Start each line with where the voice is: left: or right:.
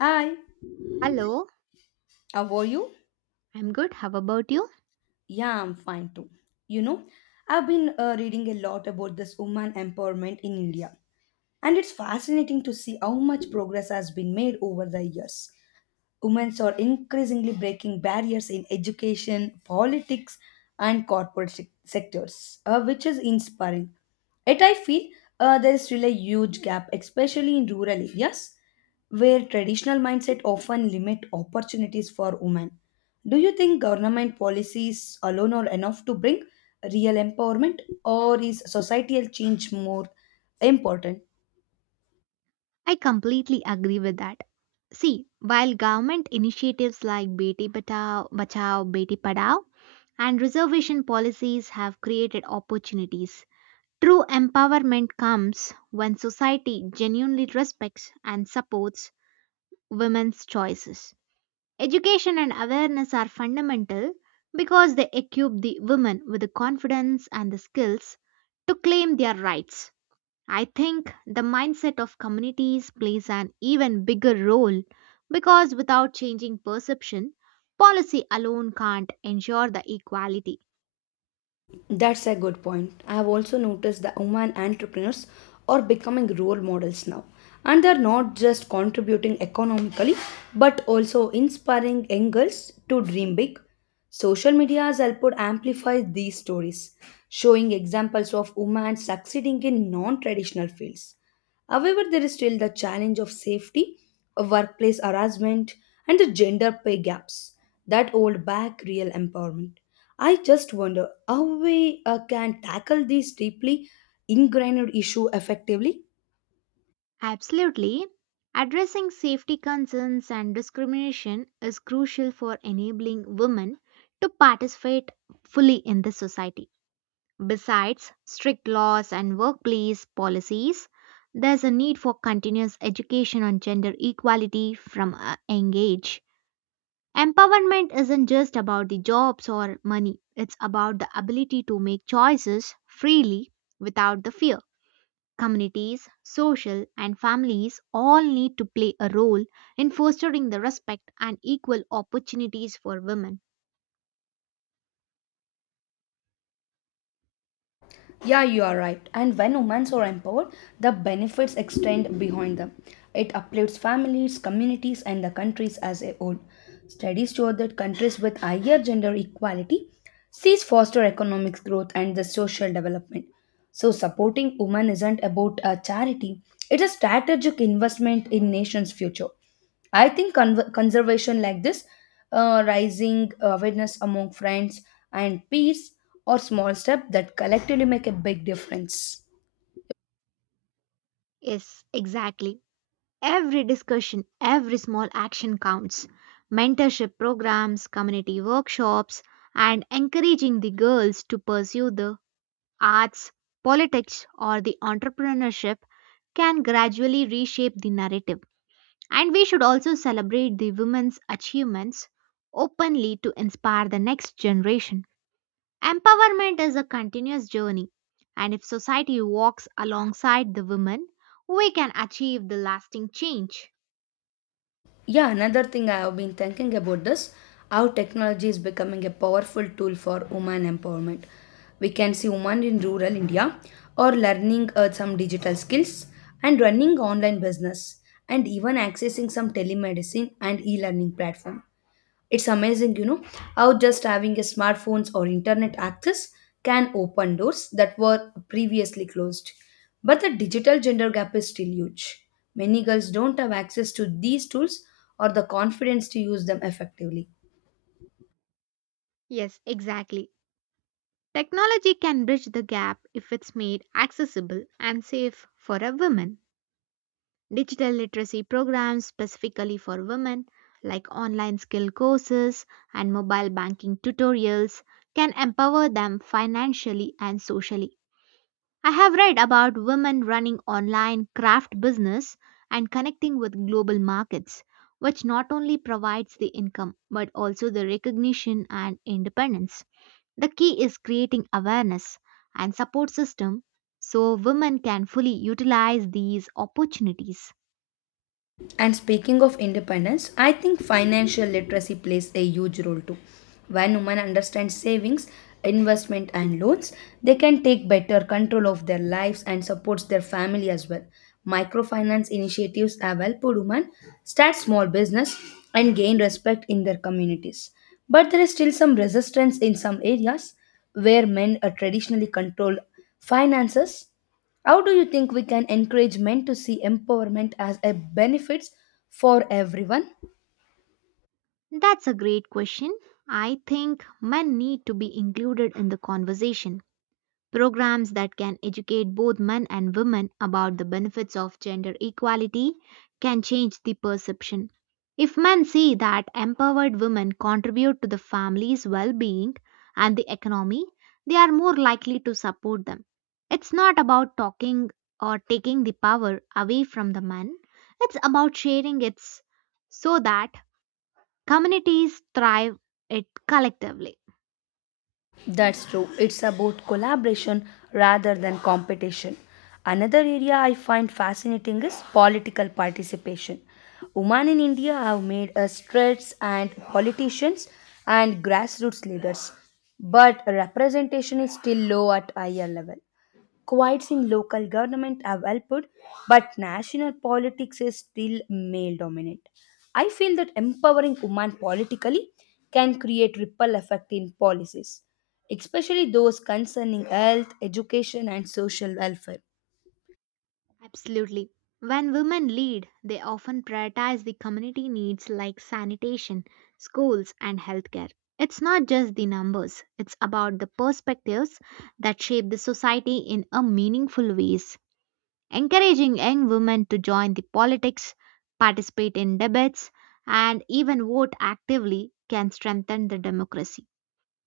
left: Hi,
right: Hello,
left: how are you?
right: I'm good. How about you?
left: Yeah, I'm fine too. You know, I've been reading a lot about this woman empowerment in India, and it's fascinating to see how much progress has been made over the years. Women are increasingly breaking barriers in education, politics, and sectors, which is inspiring. Yet, I feel there is still a huge gap, especially in rural areas where traditional mindset often limit opportunities for women. Do you think government policies alone are enough to bring real empowerment, or is societal change more important?
right: I completely agree with that. See, while government initiatives like Beti Bachao, Bachao Beti Padao and reservation policies have created opportunities, true empowerment comes when society genuinely respects and supports women's choices. Education and awareness are fundamental because they equip the women with the confidence and the skills to claim their rights. I think the mindset of communities plays an even bigger role because without changing perception, policy alone can't ensure the equality.
left: That's a good point. I have also noticed that women entrepreneurs are becoming role models now. And they're not just contributing economically, but also inspiring young girls to dream big. Social media has helped amplify these stories, showing examples of women succeeding in non traditional fields. However, there is still the challenge of safety, of workplace harassment, and the gender pay gaps that hold back real empowerment. I just wonder how we can tackle this deeply ingrained issue effectively.
right: Absolutely. Addressing safety concerns and discrimination is crucial for enabling women to participate fully in the society. Besides strict laws and workplace policies, there's a need for continuous education on gender equality from a young age. Empowerment isn't just about the jobs or money, it's about the ability to make choices freely without the fear. Communities, social, and families all need to play a role in fostering the respect and equal opportunities for women.
left: Yeah, you are right. And when women are empowered, the benefits extend behind them. It uplifts families, communities, and the countries as a whole. Studies show that countries with higher gender equality sees faster economic growth and the social development. So supporting women isn't about a charity; it's a strategic investment in nation's future. I think conservation like this, rising awareness among friends and peers, or small step that collectively make a big difference.
right: Yes, exactly. Every discussion, every small action counts. Mentorship programs, community workshops, and encouraging the girls to pursue the arts, politics, or the entrepreneurship can gradually reshape the narrative. And we should also celebrate the women's achievements openly to inspire the next generation. Empowerment is a continuous journey, and if society walks alongside the women, we can achieve the lasting change.
left: Yeah, another thing I have been thinking about this how technology is becoming a powerful tool for woman empowerment. We can see women in rural India or learning some digital skills and running online business and even accessing some telemedicine and e-learning platform. It's amazing, you know, how just having a smartphones or internet access can open doors that were previously closed. But the digital gender gap is still huge. Many girls don't have access to these tools or the confidence to use them effectively.
right: Yes, exactly. Technology can bridge the gap if it's made accessible and safe for a woman. Digital literacy programs specifically for women, like online skill courses and mobile banking tutorials, can empower them financially and socially. I have read about women running online craft business and connecting with global markets, which not only provides the income but also the recognition and independence. The key is creating awareness and support system so women can fully utilize these opportunities.
left: And speaking of independence, I think financial literacy plays a huge role too. When women understand savings, investment and loans, they can take better control of their lives and supports their family as well. Microfinance initiatives have helped women start small business and gain respect in their communities. But there is still some resistance in some areas where men are traditionally controlled finances. How do you think we can encourage men to see empowerment as a benefits for everyone?
right: That's a great question. I think men need to be included in the conversation. Programs that can educate both men and women about the benefits of gender equality can change the perception. If men see that empowered women contribute to the family's well being and the economy, they are more likely to support them. It's not about talking or taking the power away from the men, it's about sharing it so that communities thrive it collectively.
left: That's true. It's about collaboration rather than competition. Another area I find fascinating is political participation. Women in India have made a strides and politicians and grassroots leaders, but representation is still low at higher level. Quotes in local government have helped, but national politics is still male dominant. I feel that empowering women politically can create ripple effect in policies especially those concerning health, education, and social welfare.
right: Absolutely. When women lead, they often prioritize the community needs like sanitation, schools, and healthcare. It's not just the numbers, it's about the perspectives that shape the society in a meaningful ways. Encouraging young women to join the politics, participate in debates, and even vote actively can strengthen the democracy.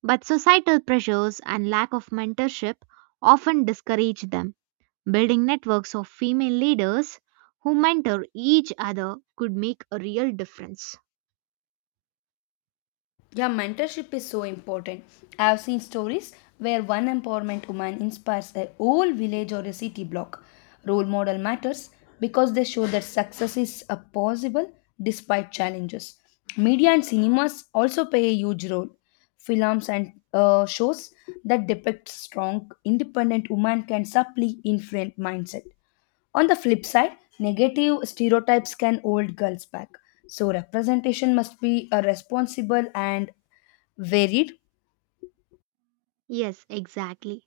right: But societal pressures and lack of mentorship often discourage them. Building networks of female leaders who mentor each other could make a real difference.
left: Yeah, mentorship is so important. I have seen stories where one empowerment woman inspires a whole village or a city block. Role model matters because they show that success is possible despite challenges. Media and cinemas also play a huge role. Films and shows that depict strong, independent women can subtly influence mindset. On the flip side, negative stereotypes can hold girls back. So representation must be a responsible and varied.
right: Yes, exactly.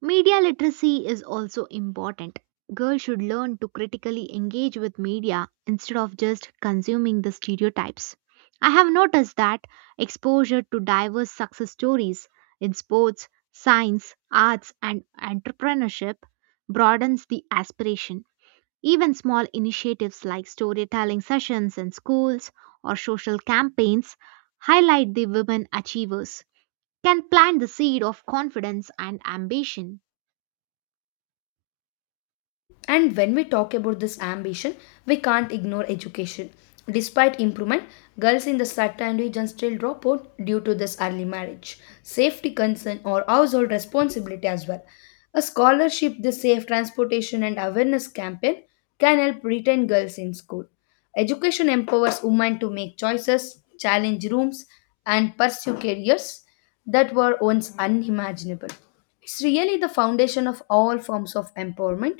right: Media literacy is also important. Girls should learn to critically engage with media instead of just consuming the stereotypes. I have noticed that exposure to diverse success stories in sports, science, arts, and entrepreneurship broadens the aspiration. Even small initiatives like storytelling sessions in schools or social campaigns highlight the women achievers, can plant the seed of confidence and ambition.
left: And when we talk about this ambition, we can't ignore education. Despite improvement, girls in the certain regions still drop out due to this early marriage, safety concern, or household responsibility as well. A scholarship, the safe transportation, and awareness campaign can help retain girls in school. Education empowers women to make choices, challenge rooms, and pursue careers that were once unimaginable. It's really the foundation of all forms of empowerment.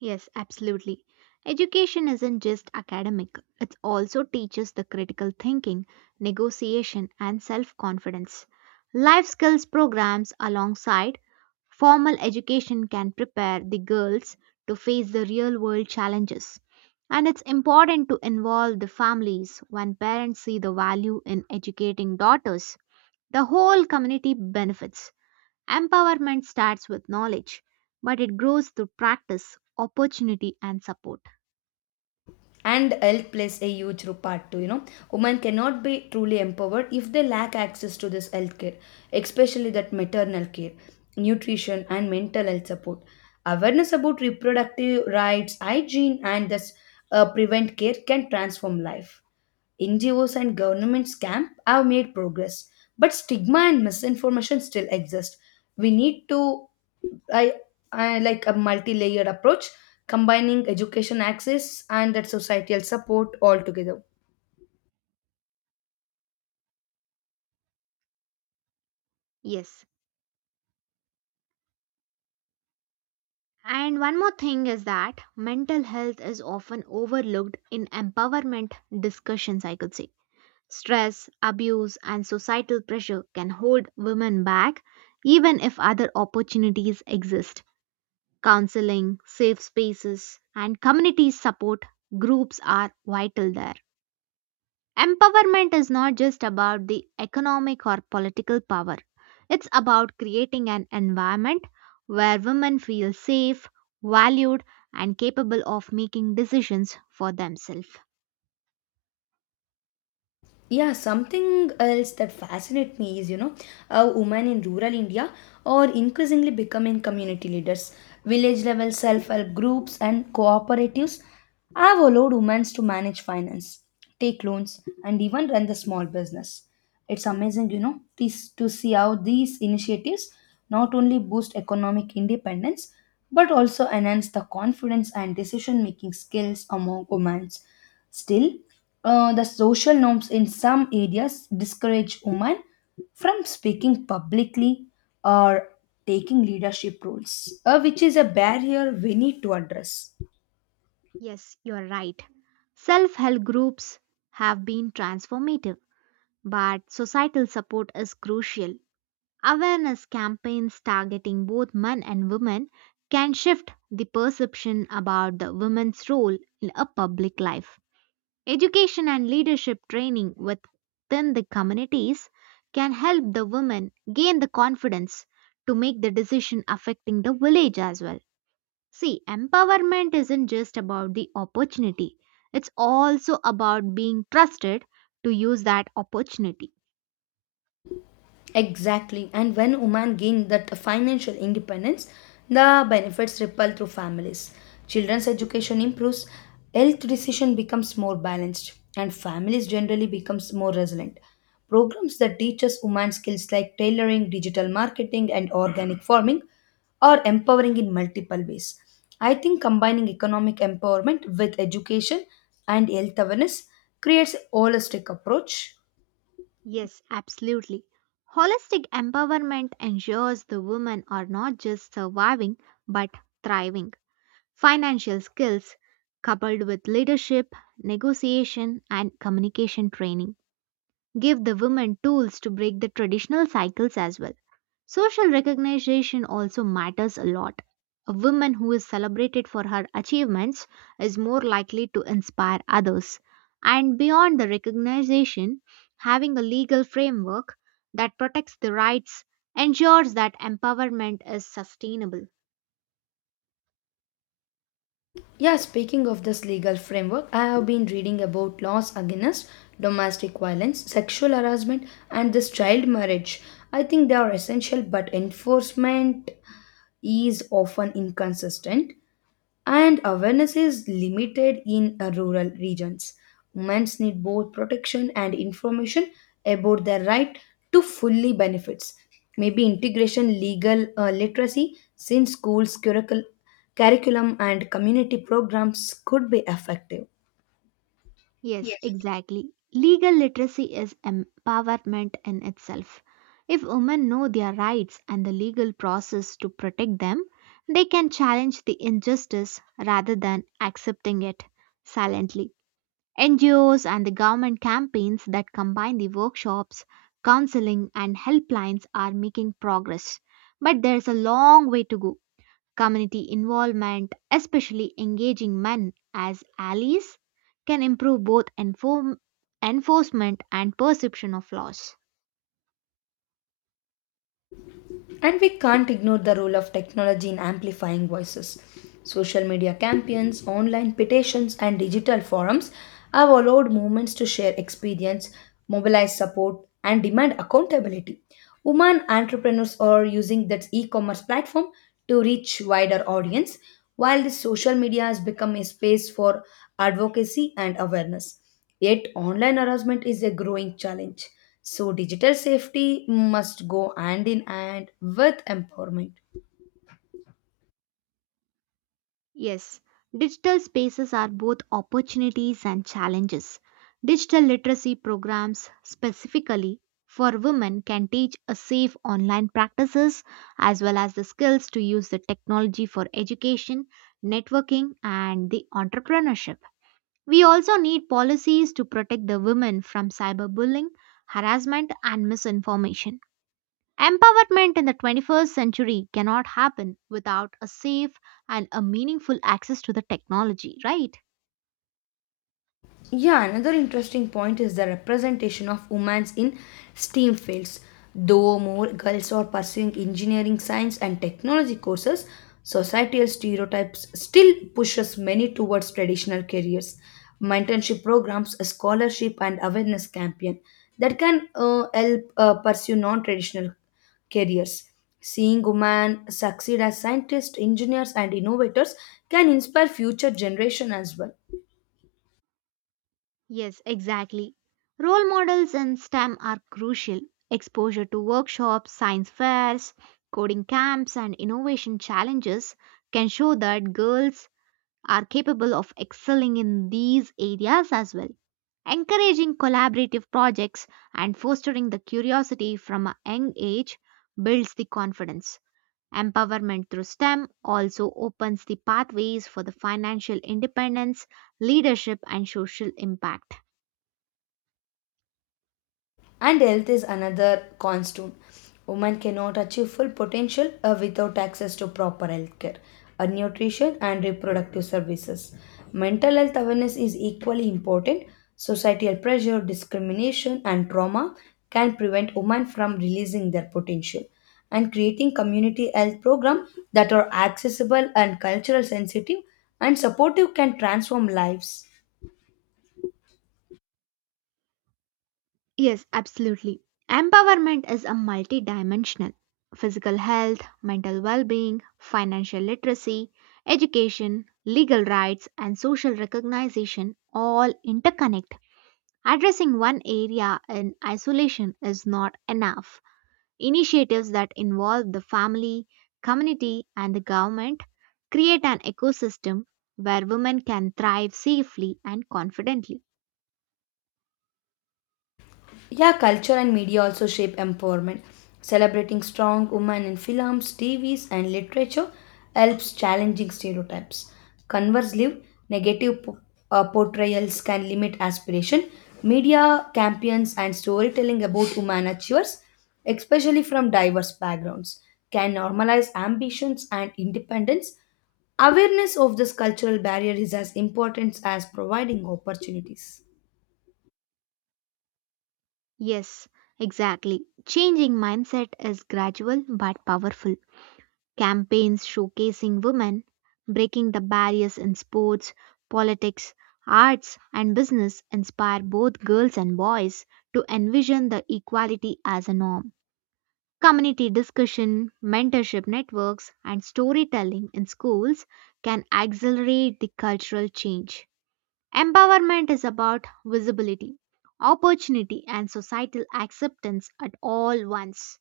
right: Yes, absolutely. Education isn't just academic, it also teaches the critical thinking, negotiation, and self confidence. Life skills programs alongside formal education can prepare the girls to face the real world challenges. And it's important to involve the families when parents see the value in educating daughters. The whole community benefits. Empowerment starts with knowledge, but it grows through practice, opportunity, and support.
left: And health plays a huge part too, you know, women cannot be truly empowered if they lack access to this health care, especially that maternal care, nutrition and mental health support. Awareness about reproductive rights, hygiene, and this prevent care can transform life. NGOs and governments camp have made progress, but stigma and misinformation still exist. We need to I, I like a multi-layered approach combining education access and that societal support all together.
right: Yes. And one more thing is that mental health is often overlooked in empowerment discussions, I could say. Stress, abuse, and societal pressure can hold women back even if other opportunities exist. Counseling, safe spaces, and community support groups are vital there. Empowerment is not just about the economic or political power. It's about creating an environment where women feel safe, valued, and capable of making decisions for themselves.
left: Yeah, something else that fascinates me is, you know, how women in rural India are increasingly becoming community leaders. Village level self-help groups and cooperatives have allowed women to manage finance, take loans and even run the small business. It's amazing, you know this, to see how these initiatives not only boost economic independence but also enhance the confidence and decision making skills among women. Still, the social norms in some areas discourage women from speaking publicly or taking leadership roles, which is a barrier we need to address.
right: Yes, you're right. Self help groups have been transformative, but societal support is crucial. Awareness campaigns targeting both men and women can shift the perception about the women's role in a public life. Education and leadership training within the communities can help the women gain the confidence to make the decision affecting the village as well. See, empowerment isn't just about the opportunity, it's also about being trusted to use that opportunity.
left: Exactly. And when women gain that financial independence, the benefits ripple through families. Children's education improves, health decision becomes more balanced, and families generally becomes more resilient. Programs that teaches women skills like tailoring, digital marketing, and organic farming are empowering in multiple ways. I think combining economic empowerment with education and health awareness creates a holistic approach.
right: Yes, absolutely. Holistic empowerment ensures the women are not just surviving but thriving. Financial skills coupled with leadership, negotiation, and communication training give the women tools to break the traditional cycles as well. Social recognition also matters a lot. A woman who is celebrated for her achievements is more likely to inspire others. And beyond the recognition, having a legal framework that protects the rights ensures that empowerment is sustainable.
left: Yeah, speaking of this legal framework, I have been reading about laws against domestic violence, sexual harassment, and this child marriage. I think they are essential, but enforcement is often inconsistent and awareness is limited in rural regions. Women need both protection and information about their right to fully benefits. Maybe integration, legal literacy, since schools, curriculum, and community programs could be effective.
right: Yes, exactly. Legal literacy is empowerment in itself. If women know their rights and the legal process to protect them, they can challenge the injustice rather than accepting it silently. NGOs and the government campaigns that combine the workshops, counseling, and helplines are making progress. But there's a long way to go. Community involvement, especially engaging men as allies, can improve both enforcement and perception of laws.
left: And we can't ignore the role of technology in amplifying voices. Social media campaigns, online petitions, and digital forums have allowed movements to share experience, mobilize support, and demand accountability. Women entrepreneurs are using that e-commerce platform to reach wider audience, while the social media has become a space for advocacy and awareness. Yet, online harassment is a growing challenge. So, digital safety must go hand in hand with empowerment.
right: Yes, digital spaces are both opportunities and challenges. Digital literacy programs, specifically for women, can teach a safe online practices as well as the skills to use the technology for education, networking, and the entrepreneurship. We also need policies to protect the women from cyberbullying, harassment, and misinformation. Empowerment in the 21st century cannot happen without a safe and a meaningful access to the technology, right?
left: Yeah, another interesting point is the representation of women in STEAM fields. Though more girls are pursuing engineering, science, and technology courses, societal stereotypes still pushes many towards traditional careers. Mentorship programs, scholarship, and awareness campaign that can help pursue non-traditional careers. Seeing women succeed as scientists, engineers, and innovators can inspire future generation as well.
right: Yes, exactly. Role models in STEM are crucial. Exposure to workshops, science fairs, coding camps, and innovation challenges can show that girls are capable of excelling in these areas as well. Encouraging collaborative projects and fostering the curiosity from a young age builds the confidence. Empowerment through STEM also opens the pathways for the financial independence, leadership, and social impact.
left: And health is another constant. Women cannot achieve full potential without access to proper health care, nutrition, and reproductive services. Mental health awareness is equally important. Societal pressure, discrimination, and trauma can prevent women from releasing their potential. And creating community health programs that are accessible and cultural sensitive and supportive can transform lives.
right: Yes, absolutely. Empowerment is a multidimensional physical health, mental well being, financial literacy, education, legal rights, and social recognition all interconnect. Addressing one area in isolation is not enough. Initiatives that involve the family, community, and the government create an ecosystem where women can thrive safely and confidently.
left: Yeah, culture and media also shape empowerment. Celebrating strong women in films, TVs, and literature helps challenging stereotypes. Conversely, negative portrayals can limit aspiration. Media campaigns and storytelling about women achievers, especially from diverse backgrounds, can normalize ambitions and independence. Awareness of this cultural barrier is as important as providing opportunities.
right: Yes, exactly. Changing mindset is gradual but powerful. Campaigns showcasing women, breaking the barriers in sports, politics, arts, and business inspire both girls and boys to envision the equality as a norm. Community discussion, mentorship networks, and storytelling in schools can accelerate the cultural change. Empowerment is about visibility, opportunity, and societal acceptance at all once.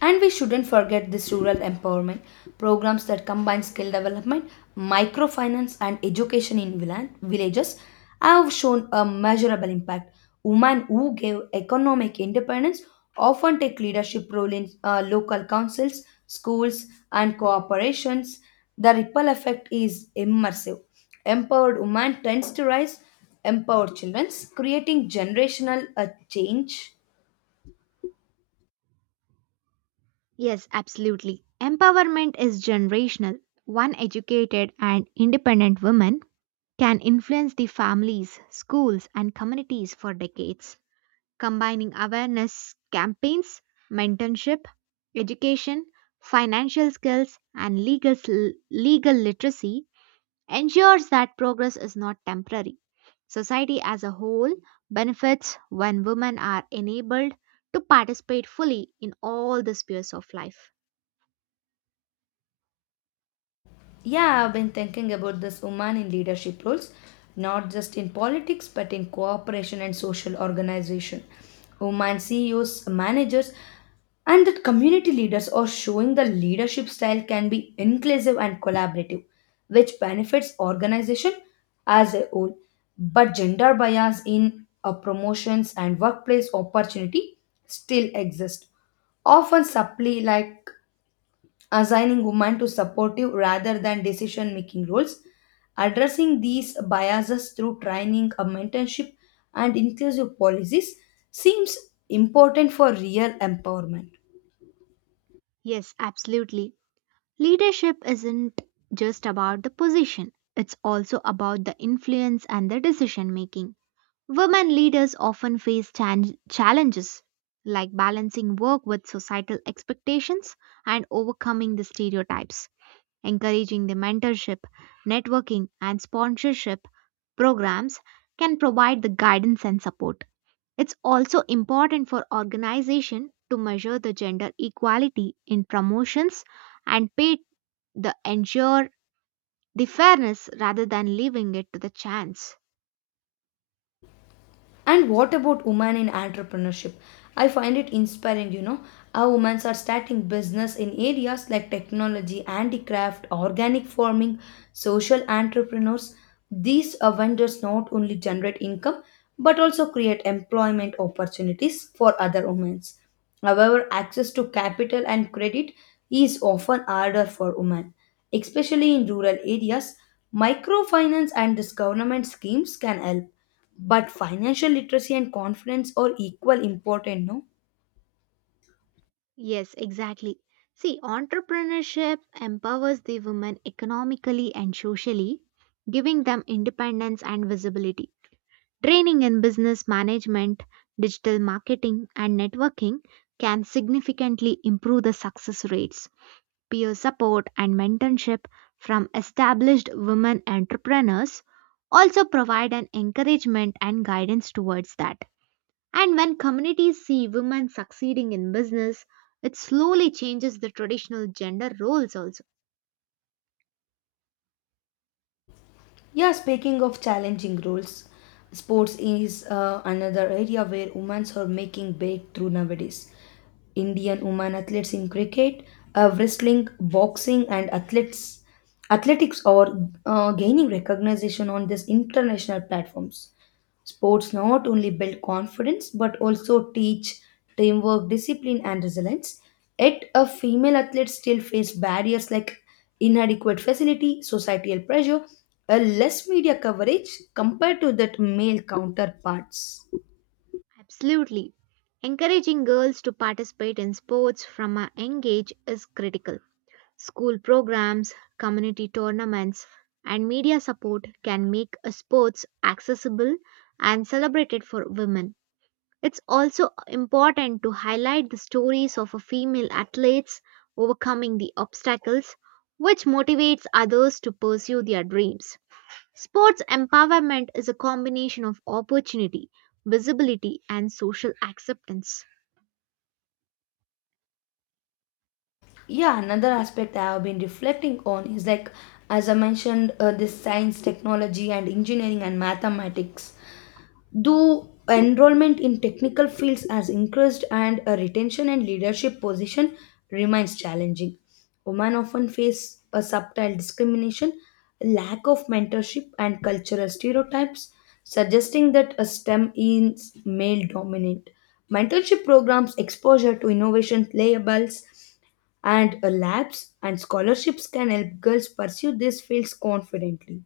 left: And we shouldn't forget this rural empowerment programs that combine skill development, microfinance, and education in villages have shown a measurable impact. Women who gave economic independence often take leadership role in local councils, schools, and cooperations. The ripple effect is immersive. Empowered women tends to rise empowered children, creating generational change.
right: Yes, absolutely. Empowerment is generational. One educated and independent woman can influence the families, schools, and communities for decades. Combining awareness campaigns, mentorship, education, financial skills, and legal literacy ensures that progress is not temporary. Society as a whole benefits when women are enabled to participate fully in all the spheres of life.
left: Yeah, I've been thinking about this woman in leadership roles, not just in politics, but in cooperation and social organization. Women CEOs, managers, and that community leaders are showing the leadership style can be inclusive and collaborative, which benefits organization as a whole. But gender bias in promotions and workplace opportunity still exist often subtly like assigning women to supportive rather than decision making roles, addressing these biases through training, a mentorship, and inclusive policies seems important for real empowerment.
right: Yes, absolutely. Leadership isn't just about the position, it's also about the influence and the decision making. Women leaders often face challenges like balancing work with societal expectations and overcoming the stereotypes. Encouraging the mentorship, networking, and sponsorship programs can provide the guidance and support. It's also important for organization to measure the gender equality in promotions and pay the ensure the fairness rather than leaving it to the chance.
left: And what about women in entrepreneurship? I find it inspiring, you know, how women are starting business in areas like technology, handicraft, organic farming, social entrepreneurs. These vendors not only generate income but also create employment opportunities for other women. However, access to capital and credit is often harder for women, especially in rural areas. Microfinance and this government schemes can help, but financial literacy and confidence are equal important, no?
right: Yes, exactly. See, entrepreneurship empowers the women economically and socially, giving them independence and visibility. Training in business management, digital marketing, and networking can significantly improve the success rates. Peer support and mentorship from established women entrepreneurs also provide an encouragement and guidance towards that. And when communities see women succeeding in business, it slowly changes the traditional gender roles also.
left: Yeah, speaking of challenging roles, sports is another area where women are making breakthrough nowadays. Indian women athletes in cricket, wrestling, boxing, and athletes athletics are gaining recognition on these international platforms. Sports not only build confidence but also teach teamwork, discipline, and resilience. Yet, a female athlete still face barriers like inadequate facility, societal pressure, a less media coverage compared to that male counterparts.
right: Absolutely. Encouraging girls to participate in sports from a young age is critical. School programs, community tournaments, and media support can make sports accessible and celebrated for women. It's also important to highlight the stories of female athletes overcoming the obstacles, which motivates others to pursue their dreams. Sports empowerment is a combination of opportunity, visibility, and social acceptance.
left: Yeah, another aspect I have been reflecting on is like, as I mentioned, this science, technology, and engineering and mathematics. Though enrollment in technical fields has increased and a retention and leadership position remains challenging. Women often face a subtle discrimination, lack of mentorship, and cultural stereotypes, suggesting that a STEM is male dominant. Mentorship programs, exposure to innovation labels, and labs and scholarships can help girls pursue these fields confidently.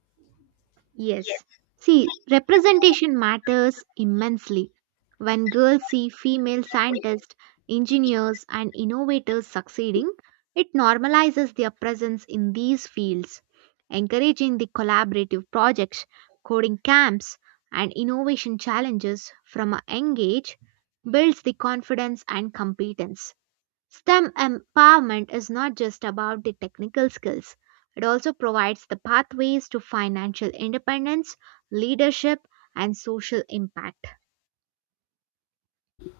right: Yes. See, representation matters immensely. When girls see female scientists, engineers, and innovators succeeding, it normalizes their presence in these fields, encouraging the collaborative projects, coding camps, and innovation challenges from a young age builds the confidence and competence. STEM empowerment is not just about the technical skills, it also provides the pathways to financial independence, leadership, and social impact.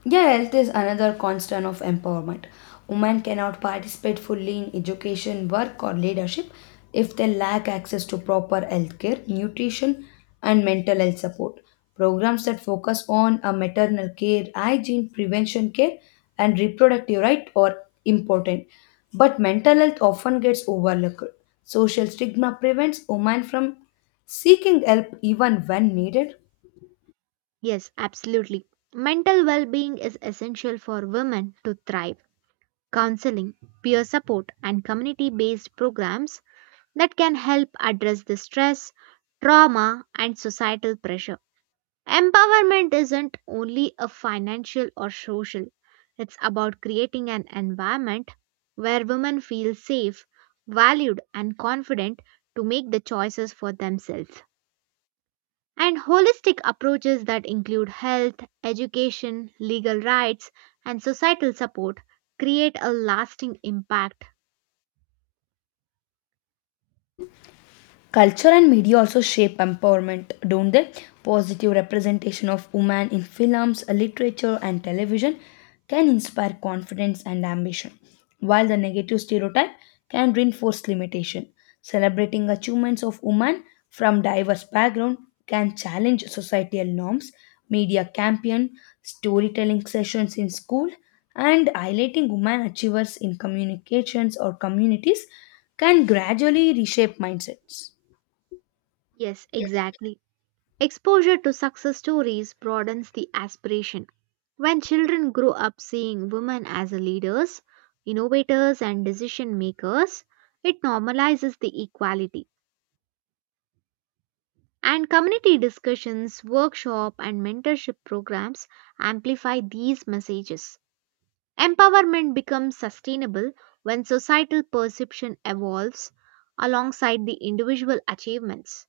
left: Yeah, health is another constant of empowerment. Women cannot participate fully in education, work, or leadership if they lack access to proper health care, nutrition, and mental health support. Programs that focus on a maternal care, hygiene, prevention care, and reproductive right are important. But mental health often gets overlooked. Social stigma prevents women from seeking help even when needed.
right: Yes, absolutely. Mental well being is essential for women to thrive. Counseling, peer support, and community based programs that can help address the stress, trauma, and societal pressure. Empowerment isn't only a financial or social, it's about creating an environment where women feel safe, valued, and confident to make the choices for themselves. And holistic approaches that include health, education, legal rights, and societal support create a lasting impact.
left: Culture and media also shape empowerment, don't they? Positive representation of women in films, literature, and television can inspire confidence and ambition, while the negative stereotype can reinforce limitation. Celebrating achievements of women from diverse background can challenge societal norms. Media campaign, storytelling sessions in school, and highlighting women achievers in communications or communities can gradually reshape mindsets.
right: Yes, exactly. Exposure to success stories broadens the aspiration. When children grow up seeing women as leaders, innovators, and decision makers, it normalizes the equality. And community discussions, workshop, and mentorship programs amplify these messages. Empowerment becomes sustainable when societal perception evolves alongside the individual achievements.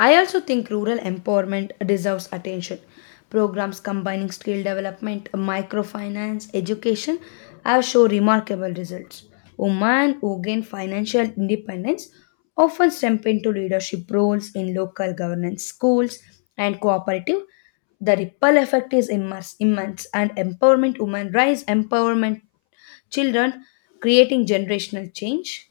left: I also think rural empowerment deserves attention. Programs combining skill development, microfinance, education have shown remarkable results. Women who gain financial independence often step into leadership roles in local governance, schools, and cooperative. The ripple effect is immense, immense and empowerment women rise, empowerment children, creating generational change.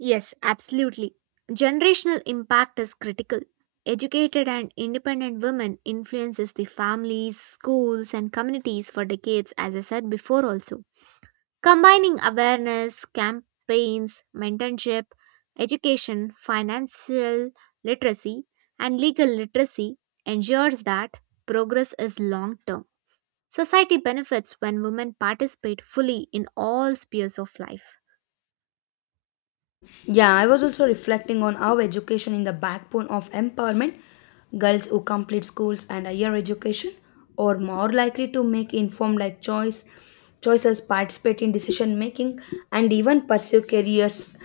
right: Yes, absolutely. Generational impact is critical. Educated and independent women influences the families, schools and communities for decades, as I said before also. Combining awareness, campaigns, mentorship, education, financial literacy and legal literacy ensures that progress is long term. Society benefits when women participate fully in all spheres of life.
left: Yeah, I was also reflecting on how education in the backbone of empowerment. Girls who complete schools and higher education are more likely to make informed choices, participate in decision making, and even pursue careers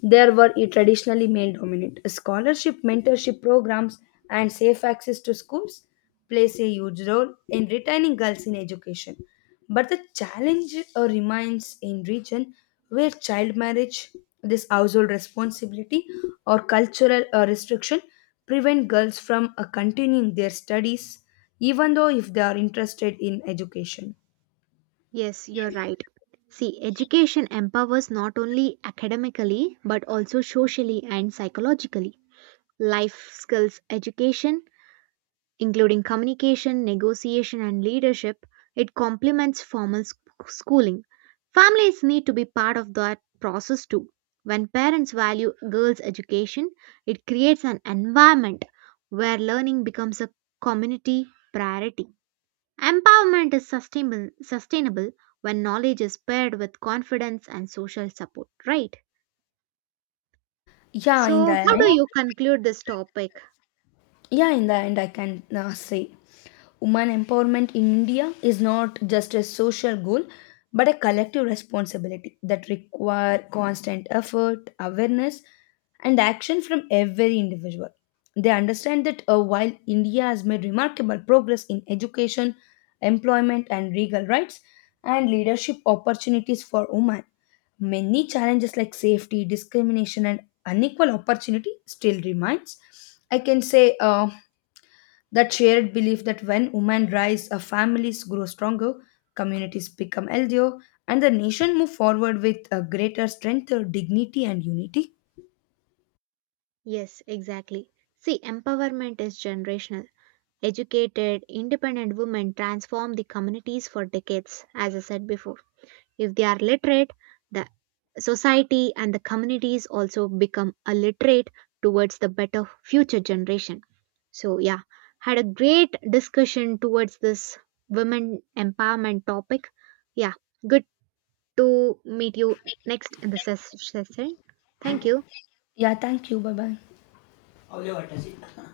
left: there were a traditionally male dominant. Scholarship, mentorship programs, and safe access to schools plays a huge role in retaining girls in education. But the challenge remains in region where child marriage, this household responsibility, or cultural restriction prevent girls from continuing their studies, even though if they are interested in education.
right: Yes, you're right. See, education empowers not only academically but also socially and psychologically. Life skills education, including communication, negotiation, and leadership, it complements formal schooling. Families need to be part of that process too. When parents value girls' education, it creates an environment where learning becomes a community priority. Empowerment is sustainable when knowledge is paired with confidence and social support, right?
left: Yeah, in
right: So,
left: the So
right: how
left: end,
right: do you conclude this topic?
left: yeah, in the end I can say woman empowerment in India is not just a social goal but a collective responsibility that require constant effort, awareness and action from every individual. They understand that, while India has made remarkable progress in education, employment and legal rights and leadership opportunities for women, many challenges like safety, discrimination and unequal opportunity still remains. I can say that shared belief that when women rise, families grow stronger, communities become healthier, and the nation move forward with greater strength, dignity, and unity.
right: Yes, exactly. See, empowerment is generational. Educated, independent women transform the communities for decades, as I said before. If they are literate, the society and the communities also become illiterate towards the better future generation. So yeah, had a great discussion towards this women empowerment topic. Yeah, good to meet you next in the session. Thank you.
left: Yeah, thank you. Bye bye.